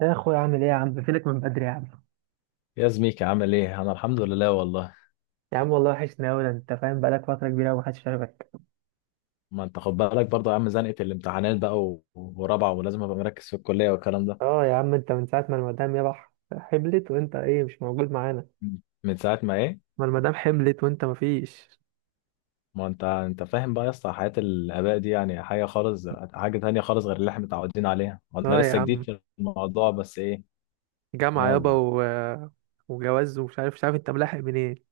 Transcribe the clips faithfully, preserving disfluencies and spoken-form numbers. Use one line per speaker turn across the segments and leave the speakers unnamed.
يا اخويا عامل ايه يا عم؟ فينك من بدري يا عم؟
يا زميكي عامل ايه؟ انا الحمد لله والله.
يا عم والله وحشني اوي، ده انت فاهم، بقالك فتره كبيره ومحدش شافك.
ما انت خد بالك برضه يا عم، زنقه الامتحانات بقى و- ورابعه، ولازم ابقى مركز في الكليه والكلام ده.
اه يا عم، انت من ساعه ما المدام يبح حملت، وانت ايه مش موجود معانا؟
مم. من ساعه ما ايه؟
ما المدام حملت وانت مفيش.
ما انت انت فاهم بقى يا اسطى، حياه الاباء دي يعني حاجه خالص، حاجه تانية خالص غير اللي احنا متعودين عليها، وانا
اه يا
لسه جديد
عم،
في الموضوع، بس ايه.
جامعه يابا
يلا.
و... وجواز ومش عارف مش عارف انت ملاحق منين؟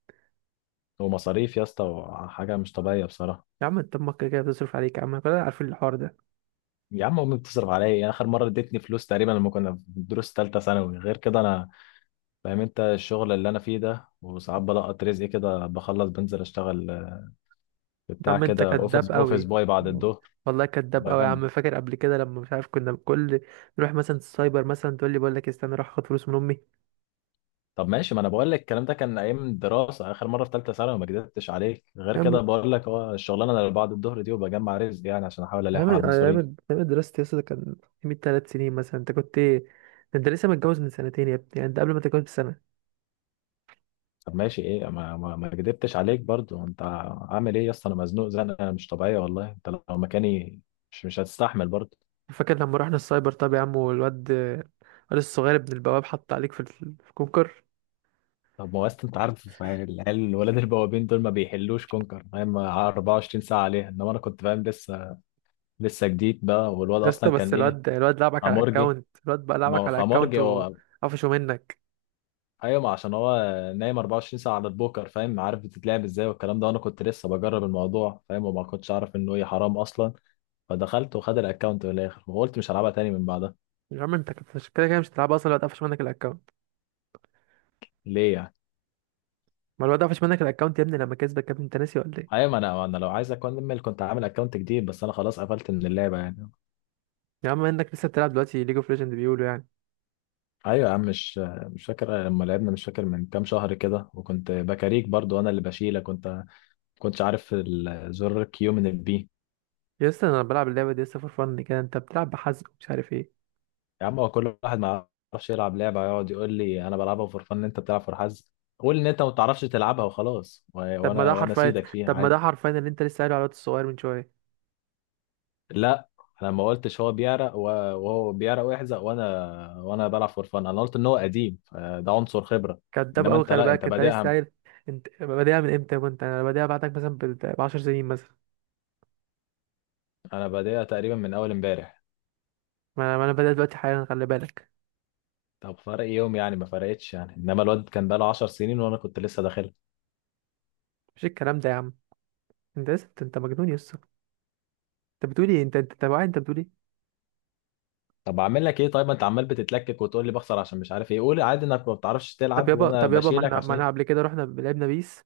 ومصاريف يا اسطى، وحاجه مش طبيعيه بصراحه.
يا عم انت امك كده كده بتصرف عليك يا عم، كلنا عارفين الحوار ده.
يا عم امي بتصرف عليا يعني، اخر مره ادتني فلوس تقريبا لما كنا في دروس ثالثه ثانوي، غير كده انا فاهم انت الشغل اللي انا فيه ده، وساعات بلقط رزقي كده، بخلص بنزل اشتغل
يا
بتاع
عم انت
كده
كداب
اوفيس اوفيس
قوي.
باي بعد الظهر.
والله كداب قوي يا
بجمع.
عم، فاكر قبل كده لما مش عارف كنا كل نروح مثلا السايبر، مثلا تقول لي بقول لك استنى اروح اخد فلوس من امي؟
طب ماشي، ما انا بقول لك الكلام ده كان ايام الدراسه، اخر مره في ثالثه ثانوي ما كدبتش عليك، غير كده بقول لك اه الشغلانه اللي بعد الظهر دي وبجمع رزق يعني عشان احاول
أيام
الحق على
أيام
المصاريف.
أيام دراستي يا اسطى، ده كان من تلات سنين مثلا، أنت كنت إيه؟ ده أنت لسه متجوز من سنتين يا ابني، يعني أنت قبل ما تتجوز بسنة.
طب ماشي ايه، ما ما, ما كدبتش عليك برضو. انت عامل ايه يا اسطى؟ انا مزنوق زنقه مش طبيعيه والله، انت لو مكاني مش مش هتستحمل برضو.
فاكر لما رحنا السايبر؟ طب يا عم والواد، الواد الصغير ابن البواب حط عليك في ال- في الكونكر.
طب ما هو أصل انت عارف العيال الولاد البوابين دول ما بيحلوش كونكر فاهم، 24 ساعه عليها، انما انا كنت فاهم لسه لسه جديد بقى، والواد
يا اسطى
اصلا كان
بس
ايه،
الواد، الواد لعبك على
امورجي.
الأكاونت، الواد بقى
ما
لعبك
هو
على الأكاونت
خمارجي هو.
وقفشه منك.
ايوه، ما عشان هو نايم 24 ساعه على البوكر، فاهم عارف بتتلعب ازاي والكلام ده، وانا كنت لسه بجرب الموضوع فاهم، وما كنتش اعرف انه ايه حرام اصلا، فدخلت وخد الاكونت من الاخر، وقلت مش هلعبها تاني من بعدها.
يا عم أنت كنت- مش كده كده مش هتلعب أصلا، الواد قفش منك الأكاونت.
ليه يعني؟
ما الواد قفش منك الأكاونت يا ابني لما كسبك، يا ابني أنت ناسي ولا إيه؟
ايوه، ما انا ما انا لو عايز اكمل كنت عامل اكونت جديد، بس انا خلاص قفلت من اللعبه يعني.
يا عم إنك لسه بتلعب دلوقتي ليج اوف ليجند بيقولوا يعني.
ايوه يا عم، مش مش فاكر لما لعبنا؟ مش فاكر من كام شهر كده وكنت بكاريك برضو؟ انا اللي بشيلك، كنت كنتش عارف الزر كيو من البي.
يا اسطى أنا بلعب اللعبة دي يا اسطى فور فن كده، أنت بتلعب بحزق ومش عارف إيه.
يا عم، هو كل واحد ما يعرفش يلعب لعبة يقعد يقول لي أنا بلعبها فور فن، أنت بتلعب فور حظ. قول إن أنت ما بتعرفش تلعبها وخلاص، و-
طب ما
وأنا
ده
وأنا
حرفيا،
أسيدك فيها
طب ما ده
عادي.
حرفيا اللي انت لسه قايله على الواد الصغير من شويه.
لا، أنا ما قلتش هو بيعرق و- وهو بيعرق ويحزق، وأنا وأنا بلعب فور فن، أنا قلت إن هو قديم فده عنصر خبرة.
كداب
إنما
قوي،
أنت
خلي
لا، أنت
بالك انت لسه
بادئها.
قايل. انت بادئها من امتى، وانت انا بادئها بعدك مثلا ب 10 سنين مثلا.
أنا بادئها تقريبا من أول إمبارح.
ما انا ما انا بادئ دلوقتي حالا، خلي بالك.
طب فرق يوم يعني، ما فرقتش يعني، إنما الواد كان بقاله 10 سنين وأنا كنت لسه داخلها.
مش الكلام ده يا عم. انت لسه، انت أنت مجنون يا اسطى. انت بتقول ايه؟ انت انت انت واعي؟ انت بتقول ايه؟
طب اعمل لك ايه طيب، ما انت عمال بتتلكك وتقول لي بخسر عشان مش عارف ايه، قول عادي انك ما بتعرفش
طب
تلعب
يابا
وانا
طب يابا ما
بشيلك
احنا، ما
عشان
انا
إيه؟
قبل كده رحنا لعبنا بيس،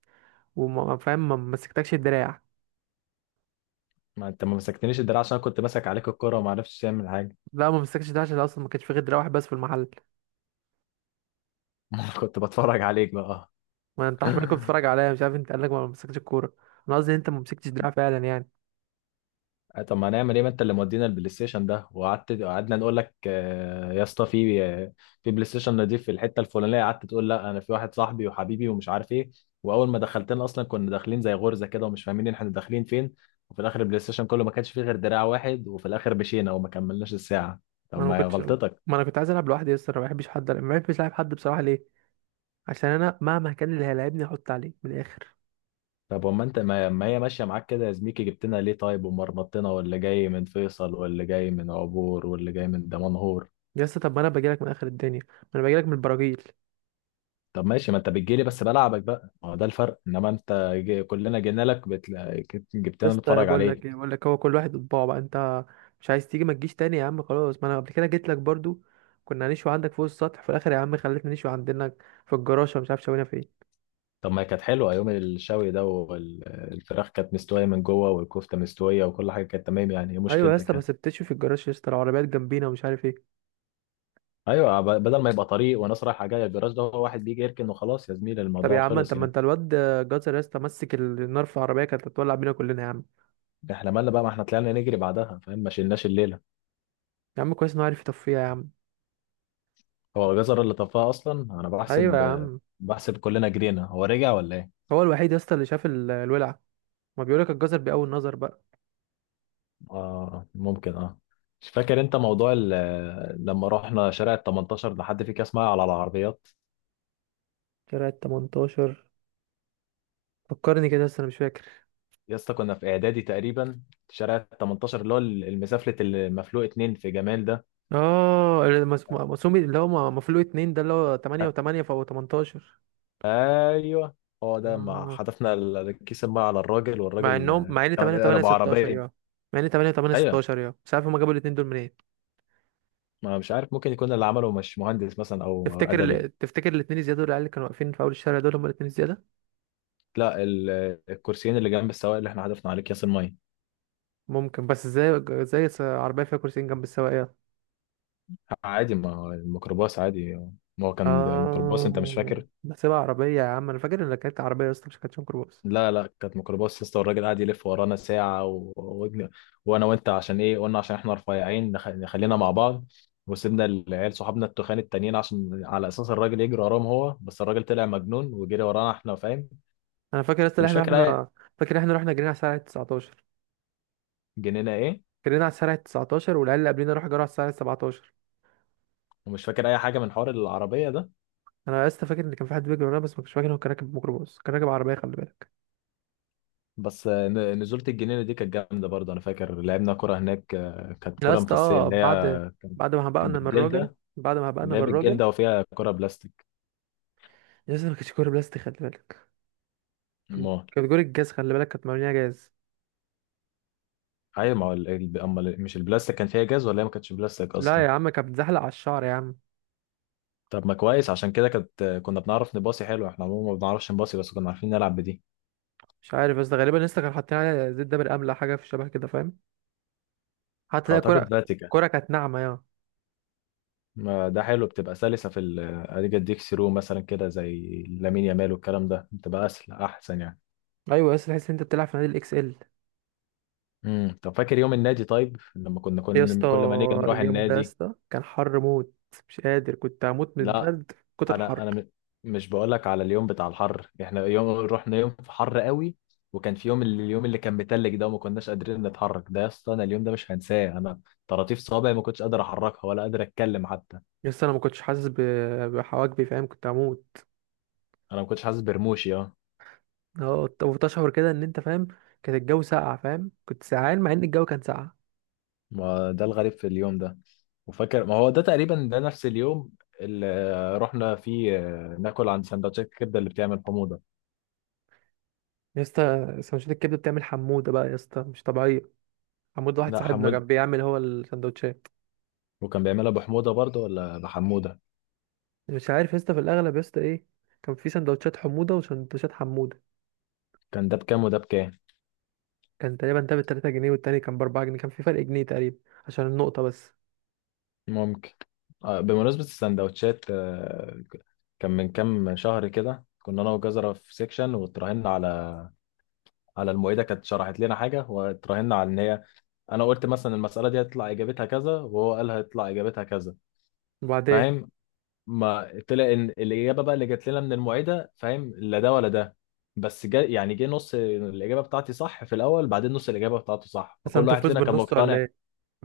وما فاهم ما مسكتكش الدراع.
ما انت ما مسكتنيش الدراع عشان انا كنت ماسك عليك الكرة وما عرفتش تعمل حاجة.
لا، ما مسكتش الدراع عشان اصلا ما كانش في غير دراع واحد بس في المحل.
ما انا كنت بتفرج عليك بقى.
ما انت حرفيا كنت بتتفرج عليا، مش عارف انت قال لك ما مسكتش الكوره؟ انا قصدي ان انت ما مسكتش دراع فعلا يعني.
آه، طب ما هنعمل ايه، ما انت اللي مودينا البلاي ستيشن ده، وقعدت قعدنا نقول لك آه، يا اسطى في آه، في بلاي ستيشن نضيف في الحتة الفلانية، قعدت تقول لا انا في واحد صاحبي وحبيبي ومش عارف ايه، واول ما دخلتنا اصلا كنا داخلين زي غرزة كده ومش فاهمين احنا داخلين فين، وفي الاخر البلاي ستيشن كله ما كانش فيه غير دراع واحد، وفي الاخر مشينا وما كملناش الساعة.
ما
طب
انا ما
ما هي
كنتش
غلطتك.
ما انا كنت عايز العب لوحدي، يس انا ما بحبش حد، ما بحبش العب حد بصراحه. ليه؟ عشان انا مهما كان اللي هيلاعبني احط عليه من الاخر.
طب وما انت، ما ما هي ماشيه معاك كده يا زميكي، جبتنا ليه طيب؟ ومرمطتنا، واللي جاي من فيصل واللي جاي من عبور واللي جاي من دمنهور.
يس، طب ما انا باجي لك من اخر الدنيا، ما انا باجي لك من البراجيل.
طب ماشي، ما انت بتجيلي بس بلعبك بقى، ما هو ده الفرق، انما انت جي كلنا جينا لك بتلا... كت- جبتنا
يس،
نتفرج
بقول لك ايه،
عليك.
بقول لك هو كل واحد بطباعه بقى. انت مش عايز تيجي ما تجيش تاني يا عم، خلاص. ما انا قبل كده جيت لك برضو، كنا هنشوي عندك فوق السطح، في الاخر يا عم خليتنا نشوي عندنا في الجراشه ومش عارف شوينا فين.
طب ما هي كانت حلوه يوم الشوي ده، والفراخ كانت مستويه من جوه، والكفته مستويه، وكل حاجه كانت تمام يعني، ايه
ايوه يا
مشكلتك
اسطى،
يعني؟
بس بتشوي في الجراج يا اسطى، العربيات جنبينا ومش عارف ايه.
ايوه، ب- بدل ما يبقى طريق وناس رايحه جايه، الجراج ده هو واحد بيجي يركن وخلاص يا زميلي،
طب يا
الموضوع
عم انت،
خلص
ما
يعني.
انت الواد جزر يا اسطى مسك النار في العربيه، كانت هتولع بينا كلنا يا عم.
احنا مالنا بقى، ما احنا طلعنا نجري بعدها فاهم، ما شلناش الليله.
يا عم كويس انه عارف يطفيها يا عم.
هو جزر اللي طفاه اصلا، انا
ايوه يا
بحسب،
عم،
بحسب كلنا جرينا، هو رجع ولا ايه؟
هو الوحيد يا اسطى اللي شاف ال- الولع، ما بيقولك الجزر بأول نظر بقى.
اه ممكن اه. مش فاكر انت موضوع ال- لما رحنا شارع ال التمنتاشر ده، حد في كاس معايا على العربيات؟
كده تمنتاشر، فكرني كده بس انا مش فاكر.
يا اسطى كنا في اعدادي تقريبا، شارع ال التمنتاشر اللي هو المسافلة المفلوق اتنين في جمال ده.
اه المس- مقسوم، اللي هو مفلوق اتنين ده، اللي هو
أ-
تمانية و8 فهو تمنتاشر.
ايوه، هو ده، ما
آه.
حدفنا ال- الكيس الميه على الراجل،
مع
والراجل
انهم، مع ان
كان
ثمانية و8
ابو
ستاشر
عربيه.
يا، مع ان تمانية و8
ايوه،
ستاشر يا مش عارف هما جابوا الاتنين دول منين.
ما مش عارف، ممكن يكون اللي عمله مش مهندس مثلا او
تفتكر
ادبي.
ال... تفتكر الاتنين الزياده دول، العيال اللي كانوا واقفين في اول الشارع دول هما الاتنين الزياده؟
لا، ال- الكرسيين اللي جنب السواق اللي احنا حدفنا عليه اكياس الميه.
ممكن، بس ازاي، ازاي س- عربيه فيها كرسيين جنب السواق؟
عادي، ما هو الميكروباص عادي، ما هو كان ده ميكروباص، انت مش
اه
فاكر.
بحسبها عربية يا عم، انا فاكر ان كانت عربية يا اسطى، مش كانت ميكروباص.
لا لا، كانت ميكروباص لسه، والراجل قاعد يلف ورانا ساعة و... و... وانا وانت عشان ايه قلنا عشان احنا رفيعين نخ... نخلينا مع بعض، وسيبنا العيال صحابنا التخان التانيين عشان على اساس الراجل يجري وراهم هو، بس الراجل طلع مجنون وجري ورانا احنا فاهم.
انا فاكر يا اسطى
انت
إن
مش
احنا،
فاكر اي.
احنا فاكر احنا رحنا جرينا على الساعة تسعة عشر،
جنينا ايه؟
جرينا على الساعة تسعتاشر، والعيال اللي قبلنا راحوا جروا على الساعة سبعتاشر.
ومش فاكر اي حاجة من حوار العربية ده.
انا يا اسطى فاكر ان كان في حد بيجري ورانا، بس ما كنتش فاكر إن هو كان راكب ميكروباص، كان راكب عربية خلي بالك.
بس آه، ن- نزولة الجنينة دي كانت جامدة برضه، أنا فاكر لعبنا كرة هناك، آه، كانت
لا يا
كرة
اسطى،
مفسية
اه
اللي
بعد،
هي،
بعد ما
كانت
هبقنا من الراجل،
بالجلدة،
بعد ما هبقنا
اللي هي
من الراجل،
بالجلدة وفيها كرة بلاستيك.
يا اسطى ما كانتش كورة بلاستيك خلي بالك،
ما
كانت كورة جاز خلي بالك، كانت مرمية جاز.
أيوة، ما هو ال- ال- أما ال- مش البلاستيك كان فيها جاز، ولا هي ما كانتش بلاستيك
لا
أصلا.
يا عم، كانت بتزحلق على الشعر يا عم.
طب ما كويس، عشان كده كانت آه، كنا بنعرف نباصي حلو، إحنا عموما ما بنعرفش نباصي، بس كنا عارفين نلعب بدي.
مش عارف، بس غالبا لسه كانوا حاطين عليها زيت دابر املح، حاجة في الشبه كده فاهم؟ حتى ده
أعتقد
كرة،
فاتيكا.
كرة كانت ناعمة يا.
ما ده حلو، بتبقى سلسة في ال آه، أديك أديك ثرو مثلا كده، زي لامين يامال والكلام ده، بتبقى أسهل أحسن يعني.
ايوه يا اسطى، تحس ان انت بتلعب في نادي الاكس ال.
امم طب فاكر يوم النادي؟ طيب لما كنا
يا
كل
اسطى
كل ما نيجي نروح
اليوم ده يا
النادي.
اسطى كان حر موت، مش قادر، كنت هموت من
لا،
البرد، كتر
انا
الحر.
انا م- مش بقول لك على اليوم بتاع الحر، احنا يوم رحنا يوم في حر قوي، وكان في يوم اللي- اليوم اللي كان متلج ده وما كناش قادرين نتحرك، ده يا اسطى انا اليوم ده مش هنساه، انا طراطيف صوابعي ما كنتش قادر احركها ولا قادر اتكلم حتى.
يا اسطى انا ما كنتش حاسس ب- بحواجبي فاهم؟ كنت هموت.
انا ما كنتش حاسس برموشي اه.
اه ت- وتشعر كده ان انت فاهم، كان الجو ساقع فاهم؟ كنت سقعان مع ان الجو كان ساقع.
ما ده الغريب في اليوم ده. وفاكر ما هو ده تقريبا ده نفس اليوم اللي آه، رحنا فيه آه، ناكل عند سندوتشات الكبده اللي بتعمل حموضه.
يا اسطى سندوتشات الكبده بتعمل حموده بقى يا اسطى مش طبيعيه. حمود واحد
لا،
صاحبنا كان بيعمل هو السندوتشات.
وكان بيعملها بحموده برضه ولا بحموده.
مش عارف يا اسطى، في الاغلب يا اسطى ايه، كان في سندوتشات حموده وسندوتشات حموده.
كان ده بكام وده بكام؟
كان تقريبا ده بتلاتة جنيه، والتاني كان بأربعة جنيه، كان في فرق جنيه تقريبا عشان النقطة بس.
ممكن. آه، بمناسبه السندوتشات آه، كان من كام شهر كده كنا انا وجزرة في سيكشن، واتراهنا على على المعيده كانت شرحت لنا حاجه، واتراهنا على ان هي، انا قلت مثلا المساله دي هتطلع اجابتها كذا، وهو قال هتطلع اجابتها كذا
وبعدين،
فاهم، ما طلع ان الاجابه بقى اللي جت لنا من المعيده فاهم لا ده ولا ده، بس جا يعني جه نص الاجابه بتاعتي صح في الاول، بعدين نص الاجابه بتاعته صح، فكل
قسمت
واحد
الفلوس
فينا كان
بالنص ولا
مقتنع.
ايه؟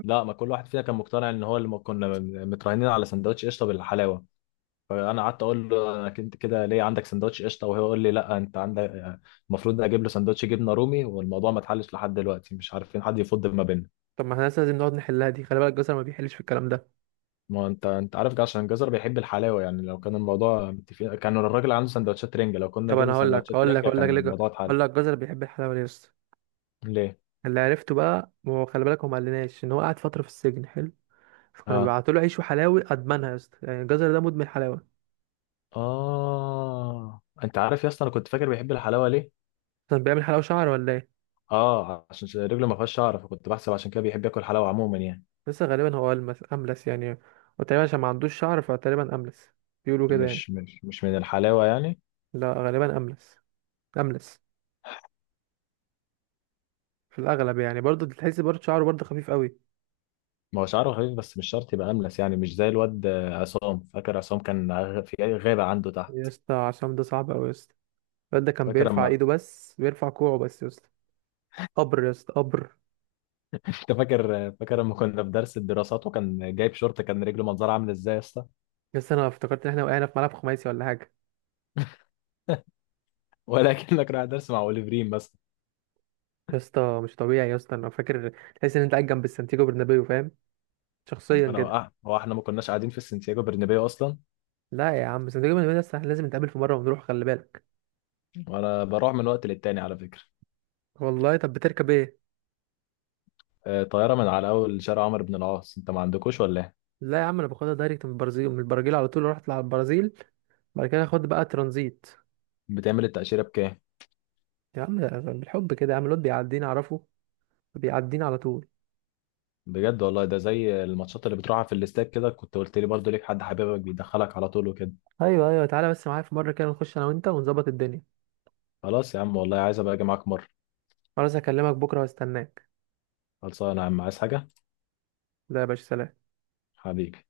لا، ما كل واحد فينا كان مقتنع ان هو اللي، م- كنا م- متراهنين على سندوتش قشطه بالحلاوه، فانا قعدت اقول له انا كنت كده ليه عندك سندوتش قشطه، وهو يقول لي لا انت عندك، المفروض اجيب له سندوتش جبنه رومي، والموضوع ما اتحلش لحد دلوقتي، مش عارفين حد يفض ما بيننا.
طب ما احنا لسه لازم نقعد نحلها دي، خلي بالك جزر ما بيحلش في الكلام ده.
ما انت انت عارف جا- عشان جزر بيحب الحلاوه يعني، لو كان الموضوع متفقين كان الراجل عنده سندوتشات رنجه، لو كنا
طب انا
جبنا
هقول لك،
سندوتشات
هقول لك
رنجه
هقول لك
كان
ليه ج-
الموضوع اتحل.
هقول لك جزر بيحب الحلاوة ليه يا اسطى.
ليه؟
اللي عرفته بقى، ما هو خلي بالك، هو ما قالناش ان هو قعد فترة في السجن حلو، فكانوا
اه
بيبعتوا له عيش وحلاوي ادمنها، يا اسطى يعني الجزر ده مدمن حلاوة.
اه، انت عارف يا اسطى انا كنت فاكر بيحب الحلاوه ليه؟
كان بيعمل حلاوة شعر ولا ايه؟
اه عشان رجله ما فيهاش شعر، فكنت بحسب عشان كده بيحب ياكل حلاوه عموما يعني.
لسه غالبا هو ألمس أملس يعني، وتقريبا عشان ما عندوش شعر فتقريبا أملس، بيقولوا كده يعني.
مش مش مش من الحلاوة يعني.
لا غالبا أملس، أملس في الاغلب يعني، برضه تحس برضه شعره برضه خفيف قوي.
ما هو شعره خفيف بس مش شرط يبقى أملس يعني، مش زي الواد آه، عصام، فاكر عصام كان غ- في غابة عنده تحت.
يا اسطى عصام ده صعب قوي يا اسطى، الواد ده كان
فاكر
بيرفع
اما،
ايده بس بيرفع كوعه بس يا اسطى، قبر يا اسطى قبر.
انت فاكر؟ فاكر اما كنا في درس الدراسات وكان جايب شورت، كان رجله منظرها عامل ازاي يا اسطى؟
يا اسطى انا افتكرت ان احنا وقعنا في ملعب خماسي ولا حاجه،
ولكنك رايح درس مع اوليفرين بس.
يا اسطى مش طبيعي يا اسطى، انا فاكر تحس ان انت قاعد جنب السانتياغو برنابيو فاهم؟ شخصيا
انا
كده.
وقعت، هو احنا ما كناش قاعدين في سانتياغو برنابيو اصلا.
لا يا عم، سانتياغو برنابيو ده احنا لازم نتقابل في مره ونروح، خلي بالك.
وانا بروح من وقت للتاني على فكرة.
والله؟ طب بتركب ايه؟
آه، طيارة من على اول شارع عمرو بن العاص، انت ما عندكوش ولا ايه؟
لا يا عم انا باخدها دايركت من البرازيل، من البرازيل على طول رحت على البرازيل، بعد كده اخد بقى ترانزيت.
بتعمل التأشيرة بكام؟
يا عم بالحب كده يا عم، الواد بيعديني اعرفه، بيعديني على طول.
بجد والله ده زي الماتشات اللي بتروحها في الاستاد كده، كنت قلت لي برضو ليك حد حبيبك بيدخلك على طول وكده.
ايوه، ايوه، تعالى بس معايا في مره كده نخش انا وانت ونظبط الدنيا.
خلاص يا عم والله، عايز ابقى اجي معاك مره.
خلاص هكلمك بكره واستناك.
خلصانه يا عم، عايز حاجه؟
لا يا باشا، سلام.
حبيبي.